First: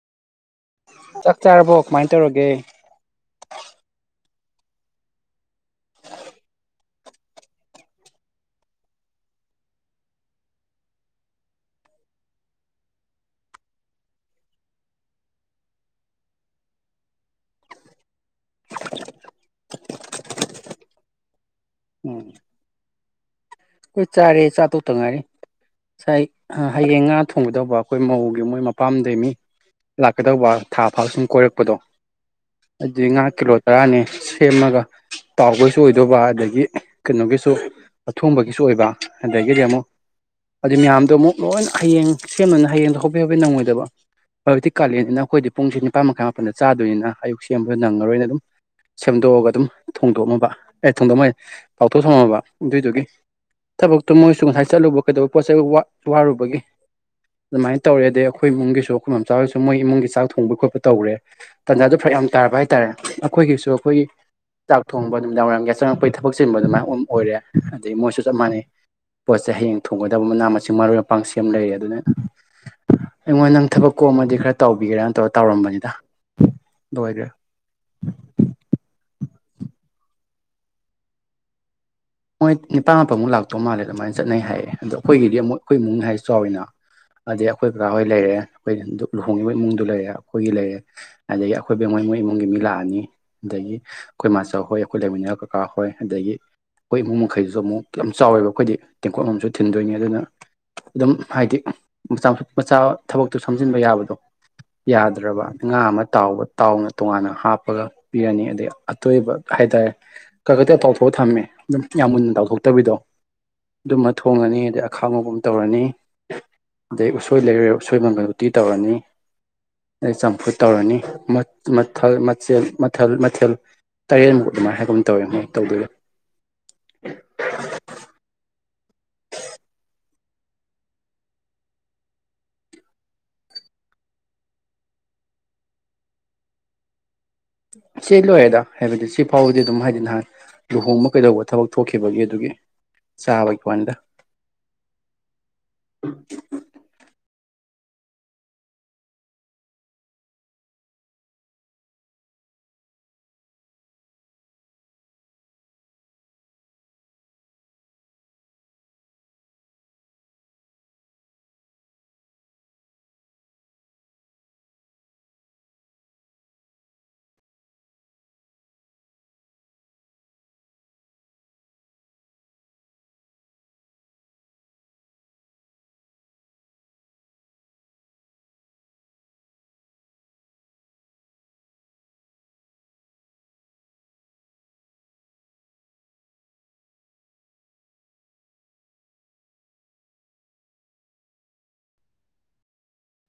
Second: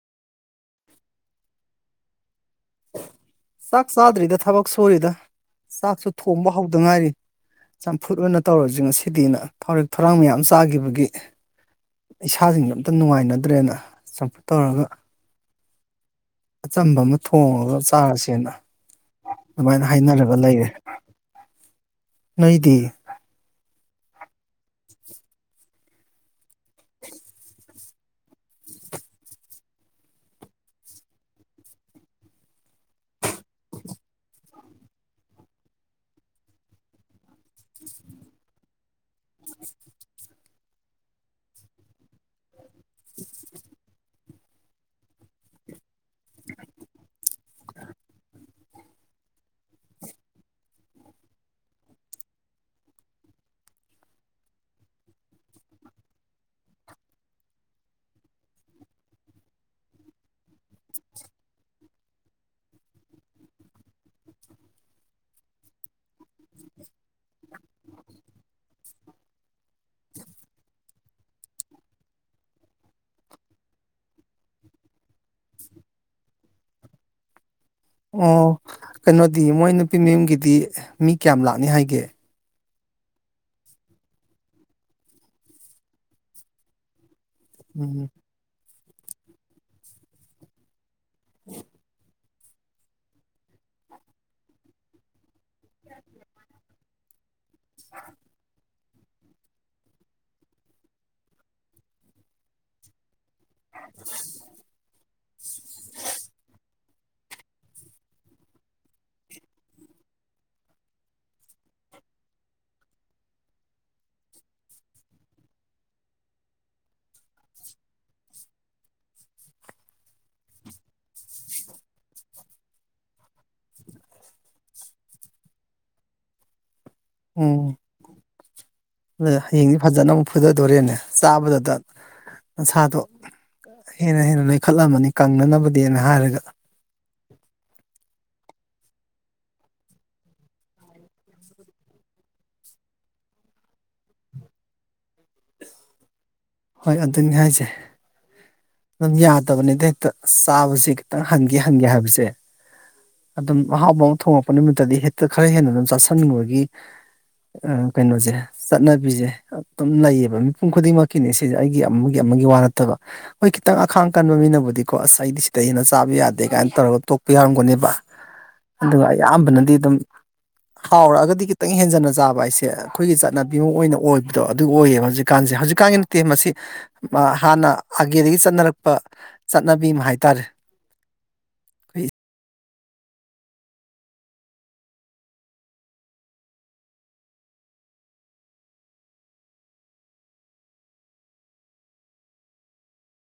ꯆꯥꯛ ꯆꯥꯔꯕꯣ ꯀꯃꯥꯏꯅ ꯇꯧꯔꯒꯦ ꯆꯥꯛ ꯆꯥꯗ꯭ꯔꯤꯗ ꯊꯕꯛ ꯁꯨꯔꯤꯗ ꯆꯥꯛꯁꯨ ꯊꯣꯡꯕ ꯍꯧꯗ ꯉꯥꯏꯔꯤ ꯆꯝꯐꯨꯠ ꯑꯣꯏꯅ ꯇꯧꯔꯁꯤ ꯉꯁꯤꯗꯤꯅ ꯊꯔꯛ ꯊꯔꯥꯡ ꯃꯌꯥꯝ ꯆꯥꯒꯤꯕꯒꯤ ꯏꯁꯥꯁꯤꯡ ꯑꯝꯇ ꯅꯨꯡꯉꯥꯏꯅꯗ꯭ꯔꯦꯅ ꯆꯝꯐꯨꯠ ꯇꯧꯔꯒ ꯑꯆꯝꯕ ꯑꯃ ꯊꯣꯡꯉꯒ ꯆꯥꯔꯁꯦꯅ ꯑꯗꯨꯃꯥꯏꯅ ꯍꯥꯏꯅꯔꯒ ꯂꯩꯔꯦ ꯅꯩꯗꯤ ꯎꯝ ꯆꯥꯔꯦ ꯆꯇꯣꯛꯇ ꯉꯥꯏꯔꯤ ꯉꯁꯥꯏ ꯍꯌꯦꯡ ꯉꯥ ꯊꯣꯡꯗꯧꯕ ꯑꯈꯣꯏ ꯃꯧꯒꯤ ꯃꯣꯏ ꯃꯄꯥꯝꯗꯒꯤ ꯃꯤ ꯂꯥꯛꯀꯗꯧꯕ ꯊꯥ ꯐꯥ ꯁꯨꯝ ꯀꯣꯏꯔꯛꯄꯗꯣ ꯑꯗꯨꯏ ꯉꯥ ꯀꯤꯂꯣ ꯇꯔꯥꯅꯦ ꯁꯦꯝꯃꯒ ꯄꯥꯎꯕꯁꯨ ꯑꯣꯏꯗꯧꯕ ꯑꯗꯒꯤ ꯀꯩꯅꯣꯒꯤꯁꯨ ꯑꯊꯣꯡꯕ ꯏꯁꯨ ꯑꯣꯏꯕ ꯑꯗꯒꯤꯗꯤ ꯑꯃꯣꯛ ꯑꯗꯨ ꯃꯌꯥꯝꯗꯣ ꯑꯃꯨꯛ ꯂꯣꯏꯅ ꯍꯌꯦꯡ ꯁꯦꯝꯗꯅ ꯍꯌꯦꯡꯗꯣ ꯍꯣꯕꯦ ꯍꯣꯕꯦ ꯅꯪꯉꯣꯏꯗꯕ ꯍꯧꯈꯤꯛꯇꯤ ꯀꯥꯂꯦꯟꯅꯤꯅ ꯑꯩꯈꯣꯏꯗꯤ ꯄꯨꯡꯁꯦ ꯅꯤꯄꯥꯟ ꯃꯈꯥꯏ ꯃꯥꯄꯟꯗ ꯆꯥꯗꯣꯏꯅꯤꯅ ꯑꯌꯨꯛ ꯁꯦꯝꯕꯗ ꯅꯪꯉꯔꯣꯏꯅ ꯑꯗꯨꯝ ꯁꯦꯝꯗꯣꯛꯑꯒ ꯑꯗꯨꯝ ꯊꯣꯡꯗꯣꯛꯃꯕ ꯑꯦ ꯊꯣꯡꯗꯣꯛꯃꯣꯏꯌꯦ ꯇꯥꯎꯊꯣꯛ ꯑꯒ ꯊꯝꯃꯕ ꯑꯗꯨꯏꯗꯨꯒꯤ ꯊꯕꯛꯇꯣ ꯃꯣꯏꯁꯨ ꯉꯁꯥꯏ ꯆꯠꯂꯨꯕ ꯀꯩꯗꯧꯕ ꯄꯣꯠ ꯆꯩꯩ ꯋꯥꯔꯨꯕꯒꯤ ꯑꯗꯨꯃꯥꯏꯅ ꯇꯧꯔꯦ ꯑꯗꯩ ꯑꯩꯈꯣꯏ ꯏꯃꯨꯡꯒꯤꯁꯨ ꯑꯩꯈꯣꯏ ꯃꯝꯆꯥꯁꯨ ꯃꯣꯏ ꯏꯃꯨꯡꯒꯤ ꯆꯥꯛ ꯊꯣꯡꯕ ꯈꯣꯠꯄ ꯇꯧꯔꯦ ꯇꯥꯟꯖꯥꯗꯣ ꯐꯔꯛ ꯌꯥꯝ ꯇꯥꯔꯕ ꯍꯥꯏꯇꯔꯦ ꯑꯩꯈꯣꯏꯒꯤꯁꯨ ꯑꯩꯈꯣꯏꯒꯤ ꯆꯥꯛ ꯊꯣꯡꯕ ꯅꯨꯃꯤꯗꯥꯡ ꯋꯥꯏꯔꯝꯒꯤ ꯆꯪꯉꯛꯄꯩ ꯊꯕꯛ ꯆꯤꯟꯕ ꯑꯗꯨꯃꯥꯏ ꯑꯃ ꯑꯣꯏꯔꯦ ꯑꯗꯩ ꯃꯣꯏꯁꯨ ꯆꯞ ꯃꯥꯟꯅꯩ ꯄꯣꯠ ꯆꯩ ꯍꯌꯦꯡ ꯊꯣꯡꯒꯗꯕ ꯃꯅꯥ ꯃꯁꯤꯡ ꯃꯔꯣꯏ ꯃꯄꯥꯡ ꯁꯦꯝ ꯂꯩꯌꯦ ꯑꯗꯨꯅ ꯑꯩꯉꯣꯟꯗ ꯅꯪ ꯊꯕꯛ ꯀꯣꯝꯃꯗꯤ ꯈꯔ ꯇꯧꯕꯤꯒꯦꯔꯥꯅ ꯇꯧꯔꯝꯕꯅꯤꯗ ꯂꯣꯏꯒ꯭ꯔꯦ ꯑꯣ ꯀꯩꯅꯣꯗꯤ ꯃꯣꯏ ꯅꯨꯄꯤ ꯃꯌꯨꯝꯒꯤꯗꯤ ꯃꯤ ꯀꯌꯥꯝ ꯂꯥꯛꯅꯤ ꯍꯥꯏꯒꯦ ꯃꯣꯏ ꯅꯤꯄꯥꯥꯟ ꯃꯥꯄꯟꯃꯨꯛ ꯂꯥꯛꯇꯧ ꯃꯜꯂꯦ ꯑꯗꯨꯃꯥꯏꯅ ꯆꯠꯅꯩ ꯍꯥꯏꯌꯦ ꯑꯗꯣ ꯑꯩꯈꯣꯏꯒꯤꯗꯤ ꯑꯃꯨꯛ ꯑꯩꯈꯣꯏ ꯏꯃꯨꯡ ꯍꯥꯏꯔꯦ ꯆꯥꯎꯔꯦꯅ ꯑꯗꯩ ꯑꯩꯈꯣꯏ ꯀꯀꯥ ꯍꯣꯏ ꯎꯝ ꯂꯩꯔꯦ ꯑꯩꯈꯣꯏ ꯂꯨꯍꯣꯡꯉꯤꯕ ꯏꯃꯨꯡꯗꯨ ꯂꯩꯔꯦ ꯑꯩꯈꯣꯏꯒꯤ ꯂꯩꯔꯦ ꯑꯗꯒꯤ ꯑꯩꯈꯣꯏꯕꯦꯃ ꯍꯣꯏ ꯃꯣꯏ ꯏꯃꯨꯡꯒꯤ ꯃꯤ ꯂꯥꯛꯑꯅꯤ ꯑꯗꯒꯤ ꯑꯈꯣꯏ ꯃꯆꯧ ꯍꯣꯏ ꯑꯈꯣꯏ ꯂꯩꯃꯤꯟꯅꯩ ꯀꯀꯥ ꯍꯣꯏ ꯑꯗꯒꯤ ꯑꯩꯈꯣꯏ ꯏꯃꯨꯡ ꯃꯈꯩꯁꯨ ꯑꯃꯨꯛ ꯌꯥꯝ ꯆꯥꯎꯔꯦ ꯑꯩꯈꯣꯏꯗꯤ ꯇꯦꯡꯀꯣꯠ ꯑꯃꯝ ꯑꯃꯝ ꯁꯨ ꯊꯤꯟꯗꯣꯏꯅꯦ ꯑꯗꯨꯅ ꯑꯗꯨꯝ ꯍꯥꯏꯗꯤ ꯃꯆꯥ ꯃꯆꯥ ꯊꯕꯛꯇꯨ ꯁꯝꯖꯤꯟꯕ ꯌꯥꯕꯗꯣ ꯌꯥꯗ꯭ꯔꯕ ꯉꯥ ꯑꯃ ꯇꯥꯎꯕ ꯇꯥꯎꯅ ꯇꯣꯉꯥꯟꯅ ꯍꯥꯞꯄꯒ ꯄꯤꯔꯅꯤ ꯑꯗꯩ ꯑꯇꯣꯏꯕ ꯍꯥꯏꯇꯥꯔꯦ ꯈ ꯈꯒ ꯇꯥꯎꯊꯣ ꯊꯝꯃꯦ ꯑꯗꯨꯝ ꯌꯥꯝ ꯃꯨꯟꯅ ꯇꯥꯎꯊꯣꯛꯇꯕꯤꯗꯣ ꯑꯗꯨꯝꯃ ꯊꯣꯡꯉꯅꯤ ꯑꯗꯩ ꯑꯈꯥꯉꯧꯕꯑꯃ ꯇꯧꯔꯅꯤ ꯑꯗꯩ ꯎꯁꯣꯏ ꯂꯩꯔꯨꯔ ꯎꯁꯣꯏ ꯃꯪꯒꯜ ꯎꯇꯤ ꯇꯧꯔꯅꯤ ꯑꯩ ꯆꯝꯐꯨꯠ ꯇꯧꯔꯅꯤ ꯃꯠ ꯃꯠꯊꯜ ꯃꯠꯊꯦꯜ ꯃꯠꯊꯜ ꯃꯠꯊꯦꯜ ꯇꯥꯏꯔꯦꯟꯃꯨꯛ ꯑꯗꯨꯃꯥꯏ ꯍꯥꯏꯒꯨꯝ ꯇꯧꯔꯅꯤ ꯇꯧꯗꯣꯏꯕ ꯎꯝ ꯑꯗꯨ ꯍꯌꯦꯡꯗꯤ ꯐꯥꯖꯅ ꯑꯃꯨꯛ ꯐꯨꯗꯗꯧꯔꯦꯅꯦ ꯆꯥꯕꯗ ꯅꯁꯥꯗꯣ ꯍꯦꯟꯅ ꯍꯦꯟꯅ ꯅꯣꯏꯈꯠꯂꯝꯃꯅꯤ ꯀꯪꯅꯅꯕꯗꯦꯅ ꯍꯥꯏꯔꯒ ꯁꯤ ꯂꯣꯏꯔꯦꯗ ꯍꯥꯏꯕꯗꯤ ꯁꯤ ꯐꯥꯎꯕꯗꯤ ꯑꯗꯨꯝ ꯍꯥꯏꯗꯤ ꯅꯍꯥꯟ ꯂꯨꯍꯣꯡꯕ ꯀꯩꯗꯧꯕ ꯊꯕꯛ ꯊꯣꯛꯈꯤꯕꯒꯤ ꯑꯗꯨꯒꯤ ꯆꯥꯕꯒꯤꯋꯥꯅꯤꯗ ꯍꯣꯏ ꯑꯗꯨꯅꯤ ꯍꯥꯏꯁꯦ ꯑꯗꯨꯝ ꯌꯥꯗꯕꯅꯤꯗ ꯍꯦꯛꯇ ꯆꯥꯕꯁꯦ ꯈꯤꯇꯪ ꯍꯟꯒꯦ ꯍꯟꯒꯦ ꯍꯥꯏꯕꯁꯦ ꯑꯗꯨꯝ ꯑꯍꯥꯎꯕ ꯑꯃ ꯊꯣꯡꯉꯛꯄ ꯅꯨꯃꯤꯠꯇꯗꯤ ꯍꯦꯛꯇ ꯈꯔ ꯍꯦꯟꯅ ꯑꯗꯨꯝ ꯆꯥꯥꯁꯟꯅꯤꯡꯕꯒꯤ ꯀꯩꯅꯣꯁꯦ ꯆꯠꯅꯕꯤꯁꯦ ꯑꯗꯨꯝ ꯂꯩꯌꯦꯕ ꯃꯤꯄꯨꯝ ꯈꯨꯗꯤꯡꯃꯛꯀꯤ ꯀꯤꯅꯦ ꯁꯤꯁꯦ ꯑꯩꯒꯤ ꯑꯃꯒꯤ ꯑꯃꯒꯤ ꯋꯥ ꯅꯠꯇꯕ ꯍꯣꯏ ꯈꯤꯇꯪ ꯑꯈꯥꯡ ꯀꯟꯕ ꯃꯤꯅꯕꯨꯗꯤꯀꯣ ꯑꯁ ꯑꯩꯗꯤ ꯁꯤꯗ ꯍꯦꯟꯅ ꯆꯥꯕ ꯌꯥꯗꯦ ꯀꯥꯏꯅ ꯇꯧꯔꯒ ꯇꯣꯛꯄ ꯌꯥꯔꯝꯒꯅꯦꯕ ꯑꯗꯨꯒ ꯑꯌꯥꯝꯕꯅꯗꯤ ꯑꯗꯨꯝ ꯍꯥꯎꯔꯛꯑꯒꯗꯤ ꯈꯤꯇꯪ ꯍꯦꯟꯖꯟꯅ ꯆꯥꯕ ꯍꯥꯏꯁꯦ ꯑꯩꯈꯣꯏꯒꯤ ꯆꯠꯅꯕꯤ ꯑꯃ ꯑꯣꯏꯅ ꯑꯣꯏꯕꯗꯣ ꯑꯗꯨ ꯑꯣꯏꯌꯦ ꯍꯧꯖꯤꯛ ꯀꯥꯟꯁꯦ ꯍꯧꯖꯤꯛꯀꯥꯟꯒꯤ ꯅꯠꯇꯦ ꯃꯁꯤ ꯍꯥꯟꯅ ꯑꯥꯒꯦꯗꯒꯤ ꯆꯠꯅꯔꯛꯄ ꯆꯠꯅꯕꯤ ꯑꯃ ꯍꯥꯏꯇꯥꯔꯦ ꯑꯩꯈꯣꯏ